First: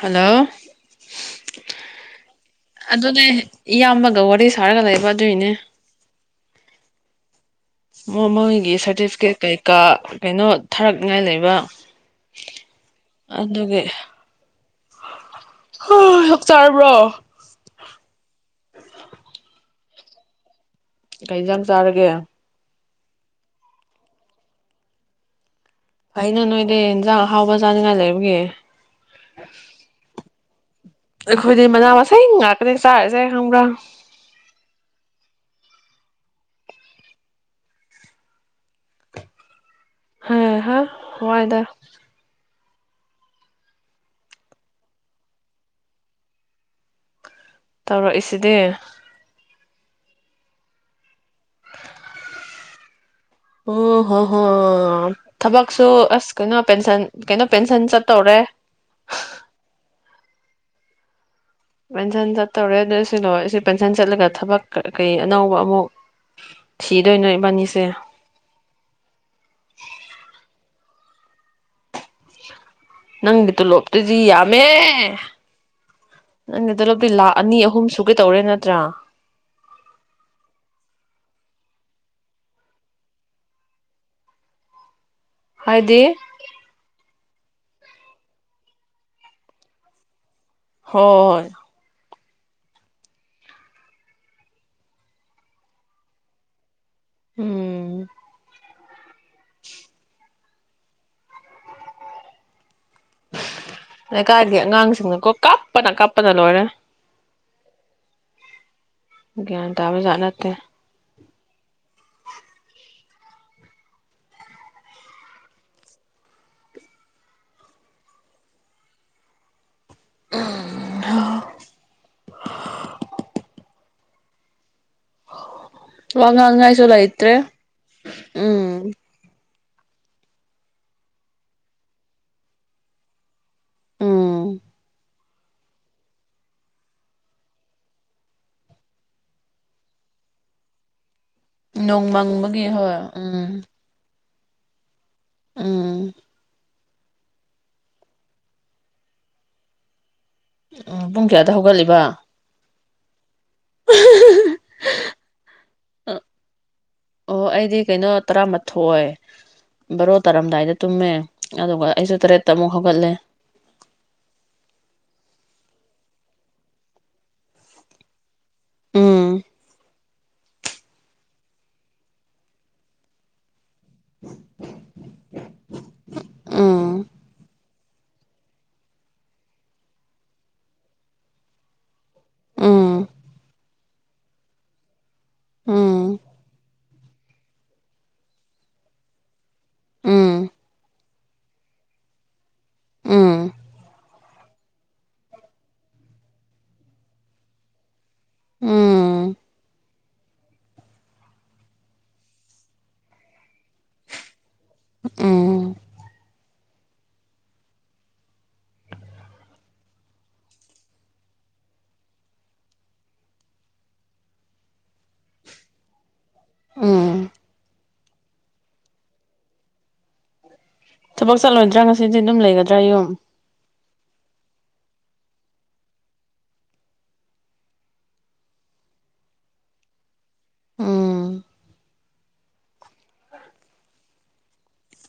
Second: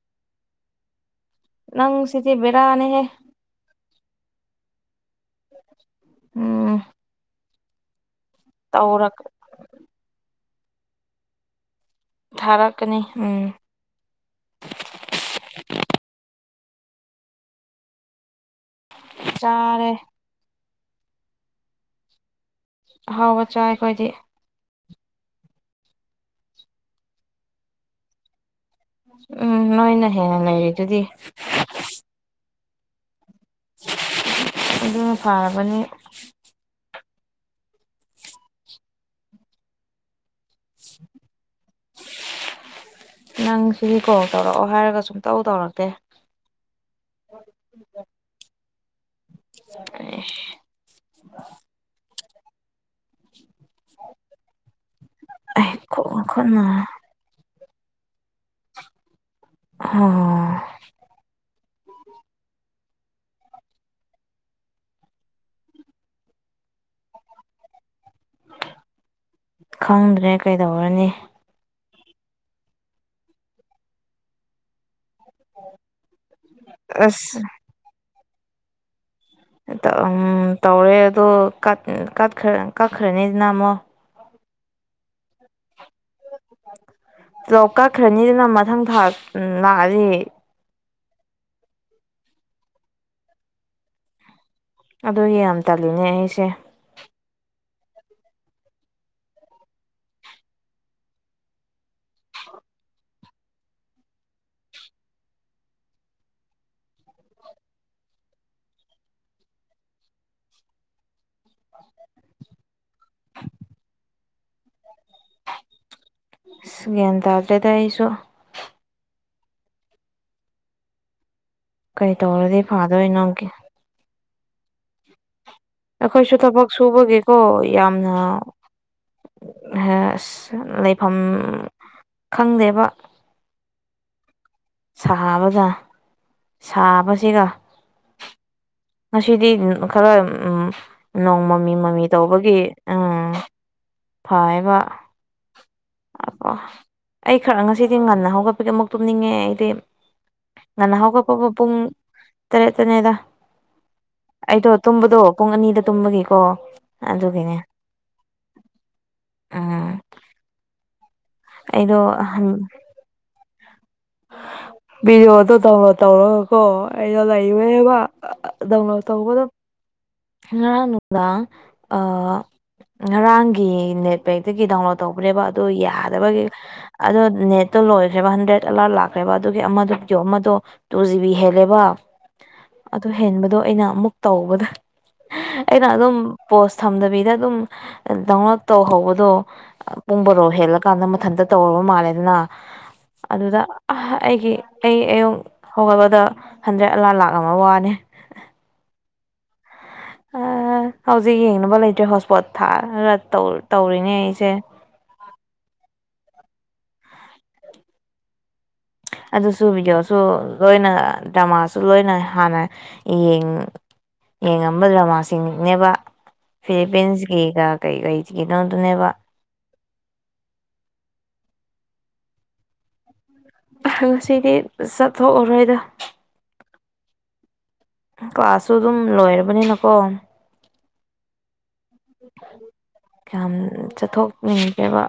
Hello ꯅꯪ ꯁꯤꯗꯤ ꯕꯦꯔꯥꯅꯤꯍꯦ ꯑꯗꯨꯅꯦ ꯏꯌꯥꯝꯕ ꯋꯥꯔꯤ ꯁꯥꯔꯒ ꯂꯩꯕꯖ ꯑꯗꯨꯒꯤꯅꯦ꯫ ꯎꯝ ꯃꯥ ꯃꯣꯏꯒꯤ ꯇꯧꯔꯛ ꯁꯥꯔꯇꯤꯐꯤꯀꯦꯠ ꯀꯩꯀꯥ ꯀꯩꯅꯣ ꯊꯥꯔꯛꯅꯤꯉꯥꯏ ꯂꯩꯕ꯫ ꯊꯥꯔꯛꯀꯅꯤ ꯎꯝ ꯑꯗꯨꯒꯤ [unintelligible] ꯆꯥꯔꯕ꯭ꯔꯣ꯫ ꯆꯥꯔꯦ꯫ ꯀꯩ ꯢꯟꯖꯥꯡ ꯆꯥꯔꯒꯦ꯫ ꯑꯍꯥꯎꯕ ꯆꯥꯏ ꯑꯩꯈꯣꯏꯗꯤ꯫ ꯐꯩꯅꯦ ꯅꯣꯏꯗꯤ ꯌꯦꯟꯖꯥꯡ ꯑꯍꯥꯎꯕ ꯆꯥꯅꯤꯡꯉꯥꯏ ꯂꯩꯕꯒꯤ꯫ ꯎꯝ ꯅꯣꯏꯅ ꯍꯦꯟꯅ ꯂꯩꯔꯤꯗꯨꯗꯤ ꯑꯩꯈꯣꯏꯗꯤ ꯃꯅꯥ ꯃꯁꯤꯡ ꯉꯥꯛꯇꯅꯦ ꯆꯥꯔꯤ ꯑꯗꯨꯅ ꯐꯔꯕꯅꯤ꯫ ꯍꯩ ꯍꯥ ꯋꯥꯏꯗ꯫ ꯅꯪ ꯁꯤꯒꯤ ꯀꯣꯜ ꯇꯧꯔꯛꯑꯣ ꯍꯥꯏꯔꯒ ꯁꯨꯡꯇꯧ ꯇꯧꯔꯛꯇꯦ꯫ ꯇꯧꯔꯛꯏꯁꯤꯗꯤ [unintelligible] ꯑꯣ ꯍꯣ ꯍꯣ ꯊꯕꯛꯁꯨ ꯈꯣꯡ ꯑꯁ ꯀꯩꯅꯣ ꯈꯨꯠꯅ ꯄꯦꯟꯁꯟ ꯀꯩꯅꯣ ꯄꯦꯟꯁꯟ ꯆꯠꯇꯧꯔꯦ꯫ [unintelligible] ꯄꯦꯟꯁꯟ ꯆꯠꯇꯧꯔꯦ ꯑꯗꯨ ꯁꯤ ꯂꯣꯢ ꯁꯤ ꯄꯦꯟꯁꯟ ꯆꯠꯂꯒ ꯊꯕꯛ ꯀꯩ ꯑꯅꯧꯕ ꯑꯃꯨꯛ ꯊꯤꯗꯣꯏꯅꯣ ꯏꯕꯥꯅꯤꯁꯦ꯫ ꯈꯪꯗ꯭ꯔꯦ ꯀꯩꯗꯧꯔꯨꯅꯤ꯫ ꯅꯪꯒꯤ ꯇꯣꯂꯣꯞꯇꯨꯗꯤ ꯌꯥꯃꯦ꯫ ꯅꯪꯒꯤꯗꯨꯗꯗꯤ ꯂꯥ ꯑꯁ ꯑꯅꯤ ꯑꯍꯨꯝ ꯁꯨꯒꯩ ꯇꯧꯔꯦ ꯅꯠꯇ꯭ꯔꯥ꯫ ꯎꯝ ꯇꯧꯔꯦ ꯑꯗꯣ ꯎꯝ ꯀꯛ ꯀꯛ ꯀꯛꯈ꯭ꯔꯅꯤꯗꯅ ꯑꯃꯨꯛ꯫ ꯍꯥꯏꯗꯤ ꯄꯨꯂꯞ ꯀꯛꯈ꯭ꯔꯅꯤꯗꯅ ꯃꯊꯪ ꯊꯥ ꯎꯝ ꯂꯥꯛꯑꯗꯤ꯫ ꯍꯣꯏ ꯍꯣꯏ꯫ ꯑꯗꯣ ꯌꯥꯝ ꯇꯜꯂꯤꯅꯦ ꯑꯩꯁꯦ꯫ ꯎꯝ꯫ ꯂꯩꯀꯥꯏꯒꯤ ꯑꯉꯥꯡꯁꯤꯡꯅꯀꯣ ꯀꯥꯞꯄꯅ ꯀꯥꯞꯄꯅ ꯂꯣꯏꯔꯦ꯫ ꯒꯌꯥꯟ ꯇꯥꯕꯖꯥꯠ ꯅꯠꯇꯦ꯫ ꯑꯁ ꯒ꯭ꯌꯥꯟ ꯇꯥꯗ꯭ꯔꯦꯗ ꯑꯩꯁꯨ ꯎꯝ ꯀꯔꯤ ꯇꯧꯔꯗꯤ ꯐꯥꯗꯣꯏꯅꯣꯒꯤ꯫ ꯋꯥ ꯑꯩꯈꯣꯏꯁꯨ ꯊꯕꯛ ꯉꯥꯡꯉꯥꯏꯁꯨ ꯂꯩꯇ꯭ꯔꯦ ꯁꯨꯕꯒꯤꯀꯣ ꯌꯥꯝꯅ ꯎꯝ ꯑꯍ ꯑꯁ ꯂꯩꯐꯝ ꯈꯪꯗꯦꯕ ꯎꯝ ꯁꯥꯕꯗ ꯁꯥꯕꯁꯤꯒ ꯉꯁꯤꯗꯤ ꯈꯔ ꯎꯝ ꯅꯣꯡ ꯃꯃꯤ ꯃꯃꯤ ꯅꯣꯡ ꯇꯧꯕꯒꯤ ꯃꯪꯕꯒꯤ ꯍꯣꯏ ꯎ ꯎꯝ ꯐꯌꯦꯕ ꯎꯝ ꯑ ꯑꯩ ꯈꯔ ꯉꯁꯤꯗꯤ ꯉꯟꯅ ꯍꯧꯒꯠꯄꯒꯤ ꯑꯃꯨꯛ ꯇꯨꯝꯅꯤꯡꯉꯦ ꯑꯩꯗꯤ ꯉꯟꯅ ꯎꯝ ꯍꯧꯒꯠꯄꯕꯨ ꯀꯌꯥꯗ ꯄꯨꯡ ꯍꯧꯒꯠꯂꯤꯕ ꯇꯔꯦꯠꯇꯅꯦꯗ [unintelligible] ꯑꯩꯗꯣ ꯇꯨꯝꯕꯗꯣ ꯄꯨꯡ ꯑꯅꯤꯗ ꯇꯨꯝꯕꯒꯤꯀꯣ ꯑꯣ ꯑꯗꯨꯒꯤꯅꯦ ꯑꯩꯗꯤ ꯀꯩꯅꯣ ꯇꯔꯥꯃꯊꯣꯏ ꯎꯝ ꯕꯥꯔꯣ ꯇꯥꯔꯝꯗꯥꯏꯗ ꯇꯨꯝꯃꯦ ꯑꯗꯨꯒ ꯑꯩꯗꯣ ꯑꯩꯁꯨ ꯇꯔꯦꯠꯇ ꯑꯃꯨꯛ ꯍꯧꯒꯠꯂꯦ ꯕꯤꯗꯤꯑꯣꯗꯣ ꯗꯥꯎꯟꯂꯣꯗ ꯇꯧꯔꯒꯀꯣ ꯑꯩꯅ ꯂꯩꯕꯅꯦꯕ ꯗꯥꯎꯟꯂꯣꯗ ꯎꯝ ꯇꯧꯕꯗ ꯉꯔꯥꯡ ꯅꯨꯡꯗꯥꯡ ꯉꯔꯥꯡ ꯒꯤ ꯅꯦꯠꯄꯦꯛꯇꯒꯤ ꯗꯥꯎꯟꯂꯣꯗ ꯇꯧꯕꯅꯦꯕ ꯑꯗꯣ ꯌꯥꯗꯕꯒꯤ ꯎꯝ ꯑꯗꯣ ꯅꯦꯠ ꯇ ꯂꯣꯏꯈ꯭ꯔꯦꯕ ꯍꯟꯗ꯭ꯔꯦꯗ ꯑꯦꯂꯥꯔꯠ ꯂꯥꯛꯈ꯭ꯔꯦꯕ ꯑꯗꯨꯒꯤ ꯑꯃꯗꯣ ꯑꯃꯗꯣ ꯇꯨ ꯖꯤ ꯕꯤ ꯍꯦꯜꯂꯦꯕ ꯎꯝ ꯑꯗꯨ ꯍꯦꯟꯕꯗꯣ ꯑꯩꯅ ꯑꯃꯨꯛ ꯇꯧꯕꯗ ꯑꯩꯅ ꯑꯗꯨꯝ ꯎꯝ ꯄꯣꯁ ꯊꯝ ꯗꯕꯤꯗ ꯑꯗꯨꯝ ꯗꯥꯎꯟꯂꯣꯗ ꯇꯧꯍꯧꯕꯗꯣ ꯄꯨꯡ ꯕꯔꯣ ꯎꯝ ꯍꯦꯜꯂꯀꯥꯟꯗ ꯃꯊꯟꯇ ꯇꯧꯔꯕ ꯃꯥꯜꯂꯦꯗꯅ ꯎꯝ ꯑꯗꯨꯗ ꯑꯩꯒꯤ ꯑꯩ ꯑꯌꯨꯛ ꯍꯧꯒꯠꯕꯗꯣ ꯍꯟꯗ꯭ꯔꯦꯠ ꯂꯥ ꯂꯥꯛ ꯑꯃ ꯋꯥꯅꯦ ꯎꯝ [inaudible] ꯍꯧꯖꯤꯛ ꯌꯦꯡꯅꯕ ꯂꯩꯇ꯭ꯔꯦ ꯍꯣꯠꯁꯄꯣꯠ ꯊꯥꯔꯒ ꯇꯧꯔꯤꯅꯦ ꯑꯩꯁꯦ ꯎꯝ ꯑꯗꯨꯁꯨ ꯚꯤꯗꯤꯑꯣꯁꯨ ꯂꯣꯏꯅ ꯗ꯭ꯔꯃꯥꯁꯨ ꯂꯣꯏꯅ ꯍꯥꯟꯅ ꯌꯦꯡ ꯌꯦꯡꯉꯝꯕ ꯗ꯭ꯔꯃꯥꯁꯤꯡꯅꯦꯕ ꯎꯝ ꯐꯤꯂꯤꯄꯤꯟꯁꯒꯤꯒ ꯀꯩ ꯀꯩ ꯀ ꯅꯗꯨꯅꯦꯕ ꯊꯕꯛ ꯆꯠꯂꯣꯏꯗ꯭ꯔꯥ ꯉꯁꯤꯗꯤ ꯑꯗꯨꯝ ꯂꯩꯒꯗ꯭ꯔꯥ ꯌꯨꯝ ꯉꯁꯤꯗꯤ ꯆꯠꯊꯣꯛꯑꯔꯣꯏꯗ ꯀ꯭ꯂꯥꯁꯁꯨ ꯑꯗꯨꯝ ꯂꯣꯏꯔꯕꯅꯤꯅꯀꯣ ꯎꯝ ꯀꯌꯥꯝ ꯆꯠꯊꯣꯛꯅꯤꯡꯒꯦꯕ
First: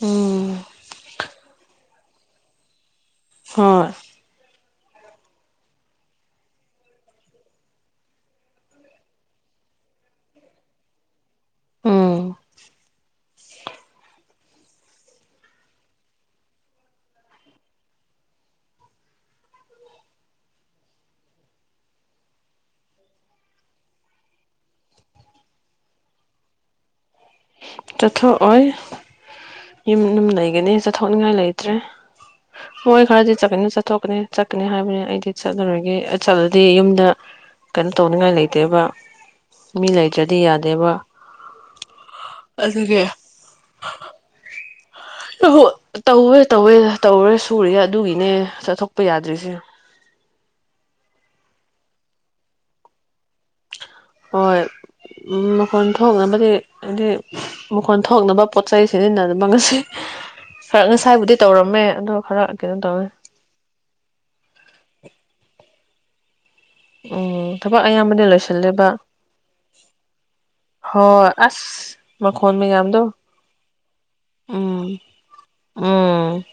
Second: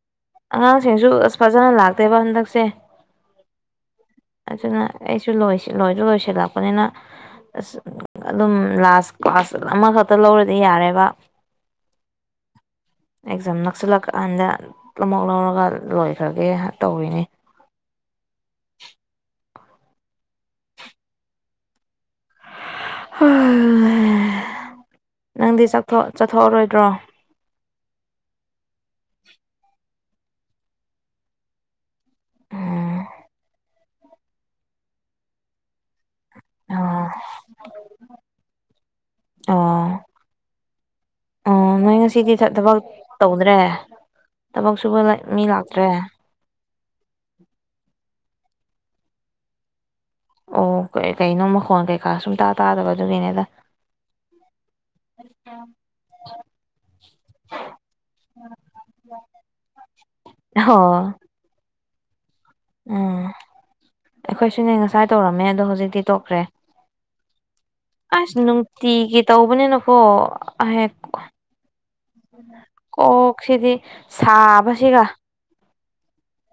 ꯎꯝ ꯑꯉꯥꯡꯁꯤꯡꯁꯨ ꯑꯁ ꯐꯖꯅ ꯂꯥꯛꯇꯦꯕ ꯍꯟꯗꯛꯁꯦ ꯍꯣꯏ ꯑꯗꯨꯅ ꯑꯩꯁꯨ ꯂꯣꯏꯁꯨ ꯂꯣꯏꯁꯤꯜꯂꯛꯄꯅꯤꯅ ꯑꯁ ꯑꯗꯨꯝ ꯂꯥꯁ ꯀ꯭ꯂꯥꯁ ꯑꯃꯈꯛꯇ ꯂꯧꯔꯗꯤ ꯌꯥꯔꯦꯕ ꯎꯝ ꯑꯦꯛꯖꯥꯝ ꯅꯛꯁꯂ ꯀꯥꯟꯗ ꯑꯃꯨꯛ ꯂꯧꯔꯒ ꯂꯣꯏꯈ꯭ꯔꯒꯦ ꯇꯧꯔꯤꯅꯤ [unintelligible] ꯅꯪꯗꯤ ꯆꯠꯊꯣꯛꯑꯔꯣꯏꯗ꯭ꯔꯣ ꯆꯠꯊꯣꯛꯑꯣꯏ ꯌꯨꯝ ꯑꯗꯨꯨꯝ ꯂꯩꯒꯅꯤ ꯆꯠꯊꯣꯛꯅꯤꯡꯉꯥꯏ ꯂꯩꯇ꯭ꯔꯦ ꯎꯝ ꯍꯣꯏ ꯈꯔꯗꯤ ꯆꯠꯀꯅꯤ ꯆꯠꯊꯣꯛꯀꯅꯤ ꯆꯠꯀꯅꯤ ꯍꯥꯏꯕꯅꯤ ꯑꯩꯗꯤ ꯆꯠꯂꯔꯣꯏꯒꯦ ꯆꯠꯂꯗꯤ ꯑꯣ ꯌꯨꯝꯗ ꯀꯩꯅꯣ ꯇꯧꯅꯤꯡꯉꯥꯏ ꯂꯩꯇꯦꯕ ꯑꯣ ꯃꯤ ꯂꯩꯇ꯭ꯔꯗꯤ ꯌꯥꯗꯦꯕ ꯑꯣ ꯅꯣꯏ ꯉꯁꯤꯗꯤ ꯊꯕꯛ ꯑꯗꯨꯒꯤ ꯇꯧꯗ꯭ꯔꯦ ꯁꯨꯕ ꯃꯤ ꯂꯥꯛꯇ꯭ꯔꯦ ꯇꯧꯋꯦ ꯇꯧꯋꯦ ꯇꯧꯔꯦ ꯁꯨꯔꯦ ꯑꯗꯨꯒꯤꯅꯦ ꯆꯠꯊꯣꯛꯄ ꯌꯥꯗ꯭ꯔꯤꯁꯦ ꯑꯣ ꯀ ꯀꯩꯅꯣ ꯃꯈꯣꯟ ꯀꯩꯀꯥ ꯁꯨꯝꯇꯥ ꯇꯥꯗꯕꯗꯨꯒꯤꯅꯦꯗ ꯍꯣꯏ ꯃꯈꯣꯟ ꯊꯣꯛꯅꯕꯗꯤ ꯍꯥꯏꯗꯤ ꯃꯈꯣꯟ ꯊꯣꯛꯅꯕ ꯄꯣꯠ ꯆꯩ ꯁꯤꯖꯤꯟꯅꯗꯕ ꯉꯁꯤ ꯐꯔ ꯑꯣ ꯉꯁꯥꯏꯕꯨꯗꯤ ꯇꯧꯔꯝꯃꯦ ꯑꯗꯣ ꯈꯔ ꯀꯩꯅꯣ ꯇꯧꯋꯦ ꯎꯝ ꯑꯩꯈꯣꯏꯁꯨꯅꯦ ꯉꯁꯥꯏ ꯇꯧꯔꯝꯃꯦ ꯑꯗꯣ ꯍꯧꯖꯤꯛꯇꯤ ꯇꯣꯛꯈ꯭ꯔꯦ ꯎꯝ ꯊꯕꯛ ꯑꯌꯥꯝꯕꯗꯤ ꯑꯁ ꯂꯣꯏꯁꯤꯜꯂꯦꯕ ꯅꯨꯡꯇꯤꯒꯤ ꯇꯧꯕꯅꯤꯅꯀꯣ ꯍꯍꯦꯛ ꯍꯣꯏ ꯑꯁ ꯃꯈꯣꯟ ꯃꯌꯥꯝꯗꯣ ꯀꯣꯛꯁꯤꯗꯤ ꯎꯝ ꯁꯥꯕꯁꯤꯒ ꯎꯝ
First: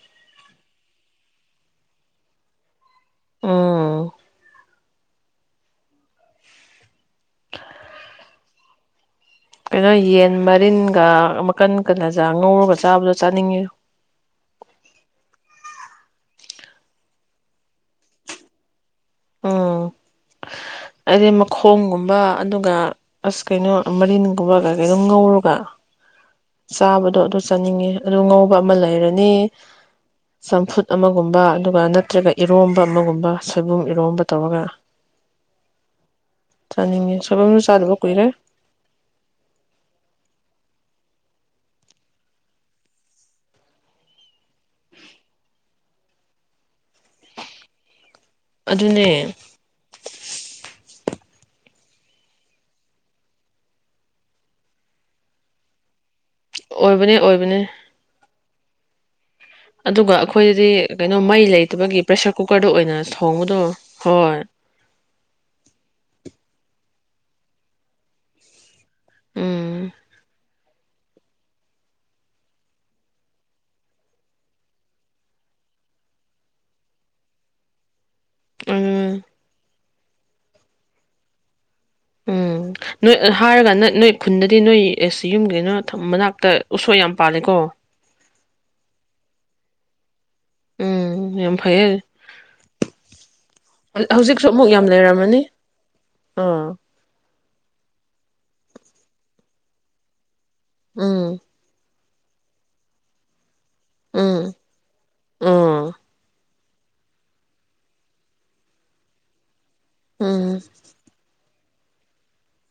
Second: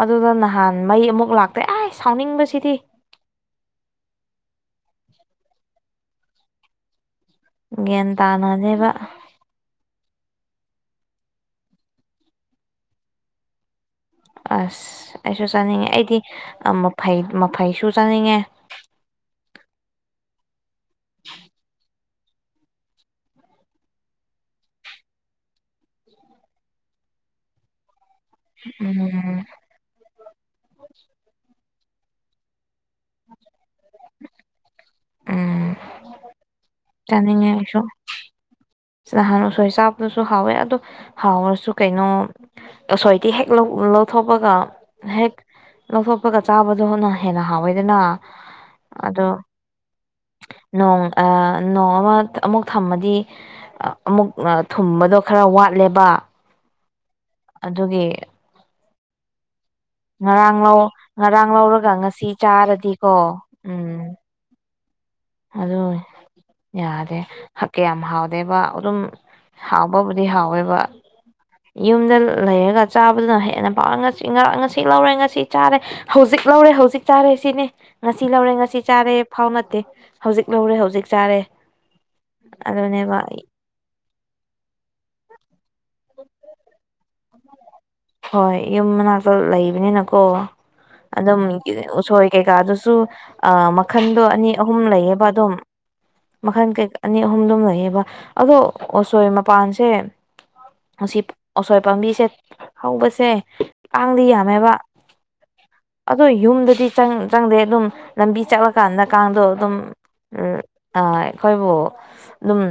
ꯑꯗꯨꯗ ꯅꯍꯥꯟ ꯃꯩ ꯑꯃꯨꯛ ꯂꯥꯛꯇ꯭ꯔꯦ ꯑ ꯁꯥꯎꯅꯤꯡꯕꯁꯤꯗꯤ ꯎꯝ ꯒꯦꯟ ꯇꯥꯅꯗꯦꯕ ꯅꯣꯏ ꯌꯦꯟ ꯃꯔꯤꯟꯒ ꯃꯈꯟꯀꯂꯦꯖꯔ ꯉꯧꯔꯒ ꯆꯥꯕꯗꯣ ꯆꯥꯅꯤꯡꯉꯦꯌꯣ ꯑꯁ ꯑꯩꯁꯨ ꯆꯥꯅꯤꯡꯉꯦ ꯑꯩꯗꯤ ꯑ ꯃꯐꯩꯁꯨ ꯆꯥꯅꯤꯡꯉꯦ ꯎꯝ ꯑꯩꯗꯤ ꯃꯈꯣꯡꯒꯨꯝ ꯕ ꯑꯗꯨꯒ ꯑꯁ ꯀꯩꯅꯣ ꯃꯔꯤꯟꯒꯨꯝꯕ ꯀꯩꯀꯩ ꯑꯗꯨꯝ ꯉꯧꯔꯒ ꯆꯥꯕꯗꯣ ꯑꯗꯨ ꯆꯥꯅꯤꯡꯉꯤ ꯑꯗꯨ ꯉꯧꯕ ꯑꯃ ꯂꯩꯔꯅꯤ ꯎꯝ ꯆꯝꯐꯨꯠ ꯑꯃꯒꯨꯝꯕ ꯑꯗꯨꯒ ꯅꯠꯇ꯭ꯔꯒ ꯏꯔꯣꯝꯕ ꯑꯃꯒꯨꯝꯕ ꯁꯣꯏꯕꯨꯝ ꯏꯔꯣꯝꯕ ꯇꯧꯔꯒ ꯎꯝ ꯆꯥꯅꯤꯡꯉꯦ ꯆꯅꯤꯡꯢ ꯁꯣꯏꯕꯨꯝꯁꯨ ꯑꯩꯁꯨ ꯆꯥꯗꯕ ꯀꯨꯏꯔꯦ ꯅꯍꯥꯟ ꯎꯁꯣꯏ ꯆꯥꯕꯗꯨꯁꯨ ꯍꯥꯎꯌꯦ ꯑꯗꯣ ꯍꯥꯎꯔꯁꯨ ꯀꯩꯅꯣ ꯑꯨꯁꯣꯏꯗꯤ ꯍꯦꯛ ꯂꯧꯊꯣꯛꯄꯒ ꯍꯦꯛ ꯂꯧꯊꯣꯛꯄꯒ ꯆꯥꯕꯗꯨꯅ ꯍꯦꯟꯅ ꯍꯥꯎꯑꯦꯗꯅ ꯑꯗꯨꯅꯦ ꯑꯗꯣ ꯅꯣꯡ ꯑ ꯅꯣꯡꯑꯃ ꯑꯃꯨꯛ ꯊꯝꯃꯗꯤ ꯑꯃꯨꯛ ꯊꯨꯝꯕꯗꯣ ꯈꯔ ꯋꯥꯠꯂꯦꯕ ꯑꯣꯏꯕꯅꯤ ꯑꯗꯨꯒꯤ ꯑꯗꯨꯒ ꯉꯔꯥꯡ ꯑꯩꯈꯣꯏꯗꯗꯤ ꯂꯧ ꯀꯩꯅꯣ ꯃꯩ ꯉꯔꯥꯡ ꯂꯧꯔꯒ ꯂꯩꯇꯕꯒꯤ ꯉꯁꯤ ꯄ꯭ꯔꯦꯁꯔ ꯀꯨꯀꯔꯗ ꯑꯣꯏꯅ ꯆꯥꯔꯗꯤꯀꯣ ꯊꯣꯡꯕꯗꯣ ꯎꯝ ꯍꯣꯏ ꯑꯗꯨ ꯌꯥꯗꯦ ꯍꯛ ꯀꯌꯥꯝ ꯍꯥꯎꯗꯦꯕ ꯑꯗꯨꯝ ꯎꯝ ꯍꯥꯎꯕꯕꯨꯗꯤ ꯍꯥꯎꯑꯦꯕ ꯌꯨꯝꯗ ꯂꯩꯔꯒ ꯆꯥꯕꯗꯨꯅ ꯍꯦꯟꯅ ꯄꯥꯁꯤꯥꯡ ꯉꯁꯤ ꯂꯧꯔꯦ ꯉꯁꯤ ꯆꯥꯔꯦ ꯍꯧꯖꯤꯛ ꯂꯧꯔꯦ ꯍꯧꯖꯤꯛ ꯆꯥꯔꯦ ꯁꯤꯅꯤ ꯉꯁꯤ ꯂꯧꯔꯦ ꯉꯁꯤ ꯆꯥꯔꯦ ꯎꯝ ꯐꯥꯎ ꯅꯠꯇꯦ ꯍꯧꯖꯤꯛ ꯂꯧꯔꯦ ꯍꯧꯖꯤꯛ ꯆꯥꯔꯦ ꯎꯝ ꯅꯣꯏ ꯑꯗꯨꯅꯦꯕ ꯍꯥꯏꯔꯒ ꯅ ꯅꯣꯏ ꯈꯨꯟꯗꯗꯤ ꯅꯣꯏ ꯑꯦꯁ ꯌꯨꯝꯒꯩꯅꯣ ꯃꯅꯥꯛꯇ ꯎꯁꯣꯏ ꯌꯥꯝ ꯄꯥꯜꯂꯦꯀꯣ ꯍꯣꯏ ꯌꯨꯝ ꯃꯅꯥꯛꯇ ꯂꯩꯕꯅꯤꯅꯀꯣ ꯎꯝ ꯑꯗꯨꯝ ꯌꯥꯝ ꯐꯩꯌꯦ ꯎꯁꯣꯏ ꯀꯩꯀꯥꯗꯨꯁꯨ ꯃꯈꯟꯗꯣ ꯍꯧꯖꯤꯛꯁꯨ ꯑꯅꯤ ꯑꯃꯨꯛ ꯑꯍꯨꯝ ꯌꯥꯝ ꯂꯩꯌꯦꯕ ꯂꯩꯔꯝꯃꯅꯤ ꯑꯗꯨꯝ ꯑꯥ ꯃꯈꯜ ꯀꯩ ꯑꯅꯤ ꯑꯍꯨꯝ ꯑꯗꯨꯝ ꯂꯩ ꯑꯗꯣꯑꯣꯁꯣꯏ ꯃꯄꯥꯟꯁꯦ ꯎꯝ ꯑꯣꯁꯣꯏ ꯄꯥꯝꯕꯤꯁꯦ ꯍꯧꯕꯁꯦ ꯀꯥꯡꯗꯤ ꯎꯝ ꯌꯥꯝꯃꯦꯕ ꯎꯝ ꯑꯗꯣ ꯌꯨꯝꯗ ꯁꯤ ꯆꯪꯗꯦ ꯑꯗꯨꯝ ꯂꯝꯕꯤ ꯆꯠꯂꯀꯥꯟꯗ ꯀꯥꯡꯗꯣ ꯑꯗꯨꯝ ꯎꯝ ꯑ ꯑꯩꯈꯣꯏꯕꯨ ꯑꯗꯨꯝ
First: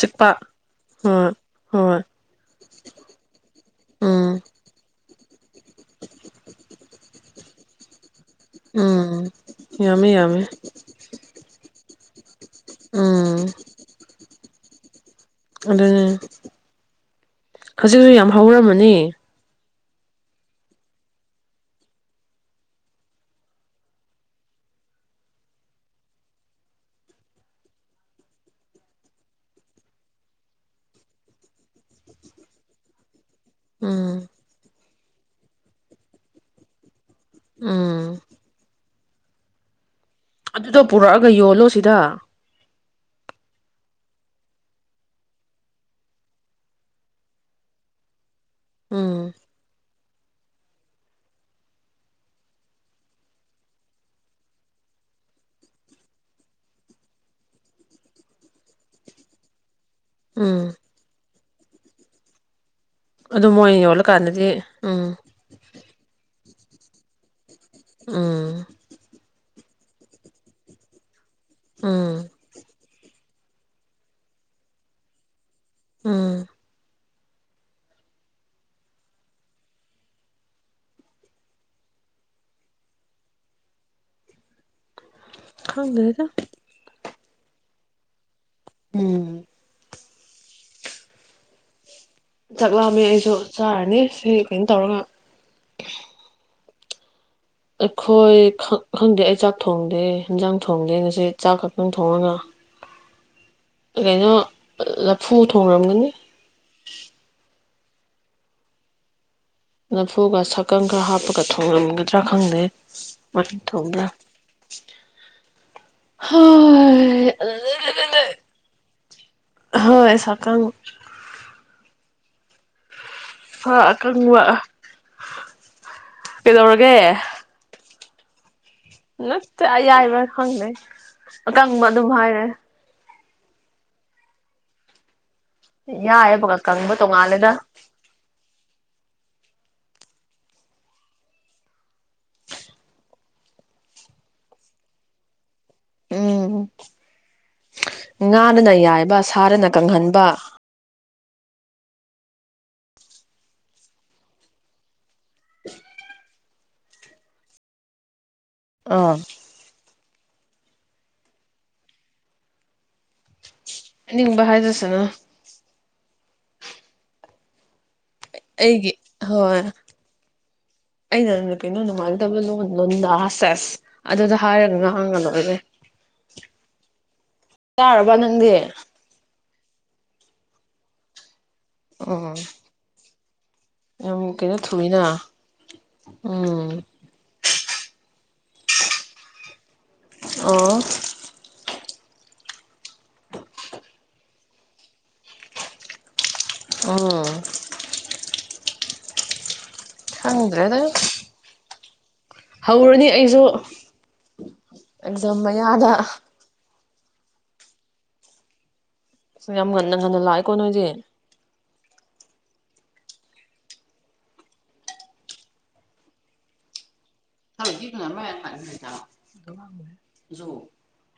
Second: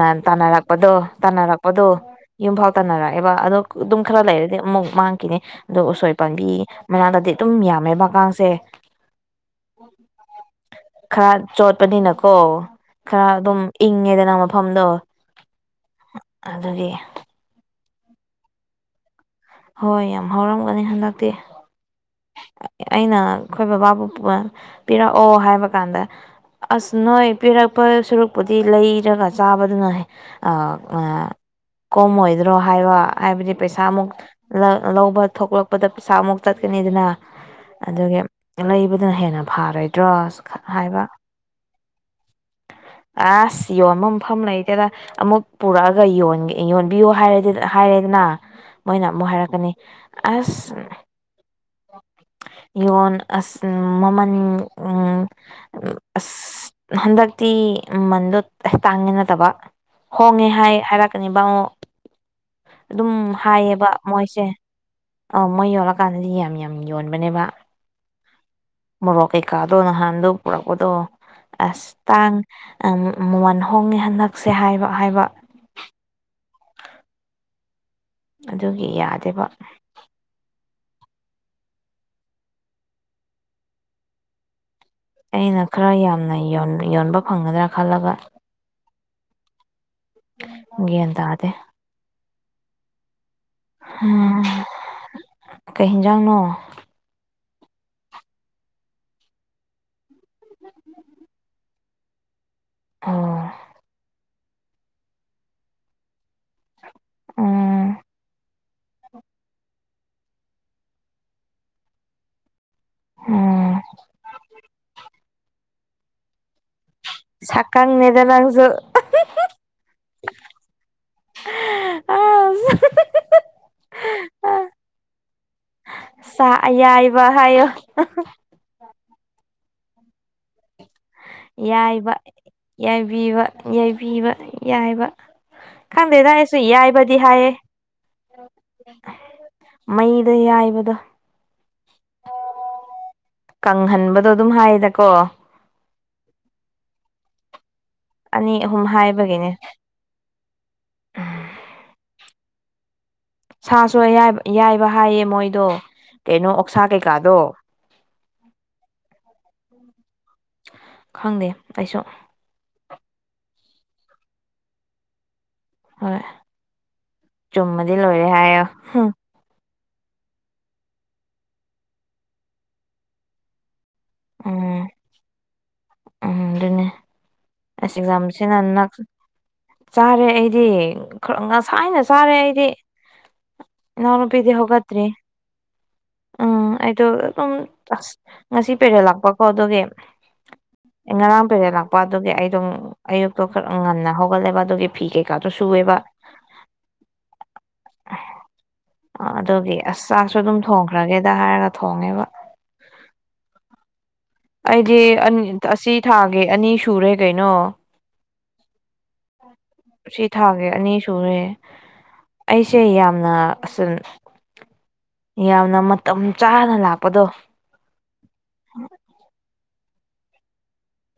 ꯆꯤꯛꯄ ꯇꯥꯟꯅꯔꯛꯄꯗꯣ ꯍꯣꯏ ꯇꯥꯟꯅꯔꯛꯄꯗꯣ ꯍꯣꯏ ꯌꯨꯝꯐꯥꯎ ꯇꯥꯟꯅꯔꯛꯑꯦꯕ ꯑꯗꯣ ꯑꯗꯨꯝ ꯈꯔ ꯎꯝ ꯂꯩꯔꯗꯤ ꯑꯃꯨꯛ ꯃꯥꯡꯈꯤꯅꯤ ꯑꯗꯣ ꯎꯁꯣꯏ ꯄꯥꯝꯕꯤ ꯃꯅꯥꯗꯗꯤ ꯑꯗꯨꯝ ꯌꯥꯝꯃꯦꯕ ꯁꯦ ꯎꯝ ꯌꯥꯝꯃꯦ ꯌꯥꯝꯃꯦ ꯈꯔ ꯆꯣꯠꯄꯅꯤꯅꯀꯣ ꯀꯣ ꯈꯔ ꯎꯝ ꯑꯗꯨꯝ ꯏꯪꯉꯦꯗꯅ ꯃꯐꯝꯗꯣ ꯑꯗꯨꯅꯦ ꯑꯗꯨꯒꯤ ꯍꯧꯖꯤꯛꯁꯨ ꯌꯥꯝ ꯍꯧꯔꯝꯃꯅꯤ ꯍꯣꯏ ꯌꯥꯝ ꯍꯧꯔꯝꯒꯅꯤ ꯍꯟꯗꯛꯇꯤ ꯑꯩꯅ ꯑꯩꯈꯣꯏ ꯕꯕꯥꯕꯨ ꯄꯤꯔꯛꯑꯣ ꯍꯥꯏꯕ ꯀꯥꯟꯗ ꯑꯁ ꯅꯣꯏ ꯄꯤꯔꯛꯄ ꯁꯨꯔꯨꯛꯄꯨꯗꯤ ꯂꯩꯔꯒ ꯆꯥꯕꯗꯨꯅ ꯑ ꯀꯣꯝꯃꯣꯏꯗ꯭ꯔꯣ ꯍꯥꯏꯕ ꯍꯥꯏꯕꯗꯤ ꯄꯩꯁꯥ ꯑꯃꯨꯛ ꯎꯝ ꯂꯧꯕ ꯊꯣꯛꯂꯛꯄꯗ ꯄꯩꯁꯥ ꯑꯃꯨꯛ ꯆꯠꯀꯅꯤꯗꯅ ꯎꯝ ꯑꯗꯨꯒꯤ ꯂꯩꯕꯗꯨꯅ ꯍꯦꯟꯅ ꯐꯔꯣꯏꯗ꯭ꯔꯣ ꯑꯗꯨꯗꯣ ꯍꯥꯏꯕ ꯄꯨꯔꯛꯑꯒ ꯌꯣꯜꯂꯣ ꯁꯤꯗ [unintelligible] ꯑꯁ ꯌꯣꯟꯕ ꯃꯐꯝ ꯂꯩꯇꯦꯗ ꯑꯃꯨꯛ ꯄꯨꯔꯛꯑꯒ ꯌꯣꯟꯕꯤꯌꯨ ꯍꯥꯏꯔꯗꯤ ꯍꯥꯏꯔꯦꯗꯅ ꯃꯣꯏꯅ ꯎꯝ ꯑꯃꯨꯛ ꯍꯥꯏꯔꯛꯀꯅꯤ ꯑꯁ [inaudible] ꯌꯣꯟ ꯑꯁ ꯃꯃꯜ ꯎꯝ ꯑꯁ ꯍꯟꯗꯛ ꯇꯤ ꯃꯃꯟꯗꯣ ꯑ ꯇꯥꯡꯉꯦ ꯅꯠꯇꯕ ꯍꯣꯡꯉꯦ ꯎꯝ ꯍꯥꯏ ꯍꯥꯏꯔꯛꯀꯅꯤ [unintelligible] ꯑꯗꯨꯝ ꯑꯗꯨ ꯃꯣꯏ ꯍꯥꯏꯌꯦꯕ ꯃꯣꯏꯁꯦ ꯌꯣꯜꯂꯀꯥꯟꯗꯗꯤ ꯎꯝ ꯑ ꯃꯣꯏ ꯌꯣꯜꯂꯀꯥꯟꯗꯗꯤ ꯌꯥꯝ ꯌꯥꯝ ꯎꯝ ꯌꯣꯟꯕꯅꯦꯕ ꯎꯝ ꯃꯣꯔꯣꯛ ꯀꯩꯀꯥꯗꯣ ꯅꯍꯥꯟꯗꯣ ꯄꯨꯔꯛꯄꯗꯣ ꯑꯁ ꯎꯝ ꯇꯥꯡ ꯑ ꯃꯃꯟ ꯍꯣꯡꯉꯦ ꯍꯟꯗꯛꯁꯦ ꯍꯥꯏꯕ ꯍꯥꯏꯕ ꯎꯝ ꯑꯗꯨꯒꯤ ꯌꯥꯗꯕ ꯑꯩꯅ ꯈꯔ ꯈꯪꯗ꯭ꯔꯦꯗ ꯌꯥꯝꯅ ꯌꯣꯟꯕ ꯌꯣꯟꯕ ꯐꯪꯒꯗ꯭ꯔꯥ ꯈꯜꯂꯒ ꯎꯝ ꯃꯦꯟ ꯇꯥꯗꯦ ꯆꯥꯛ ꯂꯥꯝꯃꯦ ꯑꯩꯁꯨ ꯆꯥꯔꯅꯤ ꯁꯤ ꯎꯝ ꯀꯩꯅꯣ ꯇꯧꯔꯒ ꯀꯩ ꯌꯦꯟꯖꯥꯡꯅꯣ ꯑꯩꯈꯣꯏ ꯈꯛ ꯈꯪꯗꯦ ꯑꯩ ꯆꯥꯛ ꯊꯣꯡꯗꯦ ꯑꯦꯟꯖꯥꯡ ꯊꯣꯡꯗꯦ ꯉꯁꯤ ꯆꯥꯛ ꯈꯛꯇꯪ ꯊꯣꯡꯉꯒ ꯑꯣ ꯀꯩꯅꯣ ꯂꯐꯨ ꯊꯣꯡꯔꯝꯒꯅꯤ ꯎꯝ ꯂꯐꯨꯒ ꯁꯥꯀꯪ ꯈꯔ ꯍꯥꯞꯄꯒ ꯊꯣꯉꯝꯒꯗ꯭ꯔꯥ ꯈꯪꯗꯦ ꯋꯥꯛꯀꯤꯡ ꯎꯝ ꯊꯣꯛ ꯁꯛꯀꯪꯅꯦꯗ ꯅꯪꯁꯨ [unintelligible] ꯍꯥ [unintelligible] ꯍꯣꯏ ꯁꯥꯀꯪ ꯑꯁ ꯁꯥ ꯑꯀꯪꯕ ꯁꯥ ꯀꯩꯗꯧꯔꯒꯦ ꯑꯌꯥꯏꯕ ꯍꯥꯏꯌꯣ ꯅꯠꯇꯦ ꯑꯌꯥꯏꯕ ꯈꯪꯅꯩ ꯑꯀꯪꯕ ꯑꯗꯨꯝ ꯍꯥꯏꯔꯦ ꯕꯤꯕ ꯌꯩꯕꯤꯕ ꯌꯥꯏꯕ ꯈꯪꯗꯦꯗ ꯌꯥꯏꯕꯒ ꯑꯩꯁꯨꯨ ꯀꯪꯕ ꯌꯥꯏꯕꯗꯤ ꯍꯥꯏꯌꯦ ꯇꯣꯡꯉꯥꯜꯂꯦꯗ ꯃꯩꯗ ꯌꯥꯏꯕꯗꯣ ꯀꯪꯍꯟꯕꯗꯣ ꯑꯗꯨꯝ ꯍꯥꯏꯌꯦꯗꯀꯣ ꯎꯝ ꯑꯅꯤ ꯉꯥꯗꯅ ꯑꯍꯨꯝ ꯌꯥꯏꯕ ꯍꯥꯏꯕꯒꯤꯅꯦ ꯁꯥꯗꯅ ꯀꯪꯍꯟꯕ ꯁꯥꯁꯨ ꯑꯌꯥꯏ ꯌꯥꯏꯕ ꯍꯥꯏꯌꯦ ꯃꯣꯏꯗꯣ ꯀꯩꯅꯣ ꯑꯣꯛꯁꯥ ꯀꯩꯀꯥꯗꯣ ꯑꯥ ꯈꯪꯗꯦ ꯑꯩꯁꯨ ꯍꯥꯏꯅꯤꯡꯕ ꯍꯥꯏꯖꯁꯅꯨ ꯍꯣꯏ ꯆꯨꯝꯃꯗꯤ ꯂꯣꯏꯔꯦ ꯍꯥꯏꯌꯣ ꯑꯩꯒꯤ ꯍꯣꯏ ꯑꯩꯅ [unintelligible] ꯂꯣꯟꯗꯥ ꯁꯦꯁ ꯑꯗꯨꯗ ꯍꯥꯏꯔꯒ ꯎꯝ ꯉꯥꯡꯉ ꯂꯣꯏꯔꯦ ꯎꯝ ꯑꯗꯨꯅꯦ ꯑꯁ ꯇꯥꯔꯕ ꯅꯪꯗꯤ ꯑꯦꯖꯝꯁꯤꯅ ꯅꯛ ꯆꯥꯔꯦ ꯑꯩꯗꯤ ꯈ ꯉꯁꯥꯏꯅ ꯆꯥꯔꯦ ꯎꯝ ꯑꯩꯗꯤ ꯌꯥꯝ ꯀꯩꯅꯣ ꯏꯅꯥꯎꯅꯨꯄꯤꯗꯤ ꯊꯨꯏꯅ ꯍꯧꯒꯠꯇ꯭ꯔꯤ ꯎꯝ ꯑꯩꯗꯣ ꯑꯗꯨꯝ ꯑꯁ ꯉꯁꯤ ꯄꯦꯔꯗ ꯂꯥꯛꯄꯀꯣ ꯑꯗꯨꯒꯤ ꯑꯣ [unintelligible] ꯄꯦꯔꯗ [unintelligible] ꯄꯥꯗꯨꯒꯤ ꯑꯩ ꯗꯣ ꯑꯌꯨꯛꯇꯣ ꯈꯔ ꯉꯟꯅ ꯍꯧꯒꯠꯂꯦꯕ ꯑꯗꯨꯒꯤ ꯐꯤ ꯀꯩꯀꯥꯗꯣ ꯁꯨꯏꯑꯦꯕ ꯎꯝ ꯑꯗꯨꯒꯤ ꯑꯁ ꯆꯥꯛꯁꯨ ꯑꯗꯨꯝ ꯈꯪꯗ꯭ꯔꯦꯗ ꯊꯣꯡꯈ꯭ꯔꯒꯦꯗ ꯍꯥꯏꯔꯒ ꯊꯣꯡꯉꯦꯕ ꯍꯧꯔꯅꯤ ꯑꯩꯁꯨ ꯑꯩꯗꯤ ꯑꯟ ꯑꯦꯛꯖꯥꯝ ꯃꯌꯥꯗ ꯑꯁꯤ ꯊꯥꯒꯤ ꯑꯅꯤ ꯁꯨꯔꯦ ꯀꯩꯅꯣ ꯌꯥꯝ ꯉꯟꯅ ꯉꯟꯅ ꯁꯤ ꯂꯥꯛꯑꯦꯀꯣ ꯊꯥꯒꯤ ꯅꯣꯏꯗꯤ ꯑꯅꯤ ꯁꯨꯔꯦ ꯑꯩꯁꯦ ꯌꯥꯝꯅ ꯑꯁꯨꯟ ꯌꯥꯝꯅ ꯃꯇꯝ ꯆꯥꯅ ꯂꯥꯛꯄꯗꯣ [unintelligible]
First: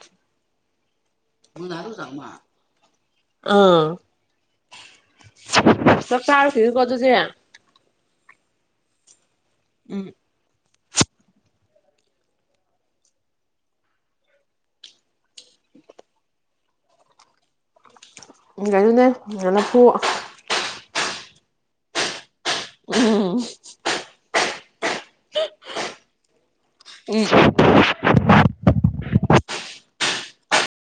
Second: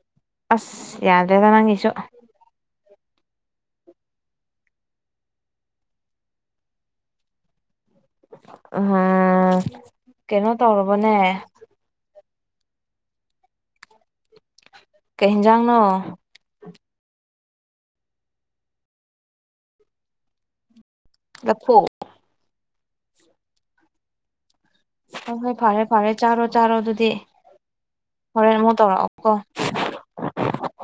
ꯑꯁ ꯌꯥꯗ꯭ꯔꯦꯗ ꯅꯪꯒꯤꯁꯨ ꯑꯥ ꯆꯥꯛ ꯆꯥꯔ [unintelligible] ꯑꯗꯨꯗꯤ ꯎꯝ ꯀꯩꯅꯣ ꯇꯧꯔꯕꯅꯦ ꯀꯩ ꯍꯤꯟꯖꯥꯡꯅꯣ ꯀꯩꯅ‌ꯣꯅ‌ꯦ ꯂꯐꯨ ꯂꯐꯨ ꯎꯡ ꯍꯣꯏ ꯍꯣꯏ ꯐꯔꯦ ꯐꯔꯦ ꯆꯥꯔꯣ ꯆꯥꯔꯣ ꯑꯗꯨꯗꯤ ꯎꯝ ꯍꯣꯔꯦꯟ ꯑꯃꯨꯛ ꯇꯧꯔꯛꯑꯣ ꯀ‌ꯣ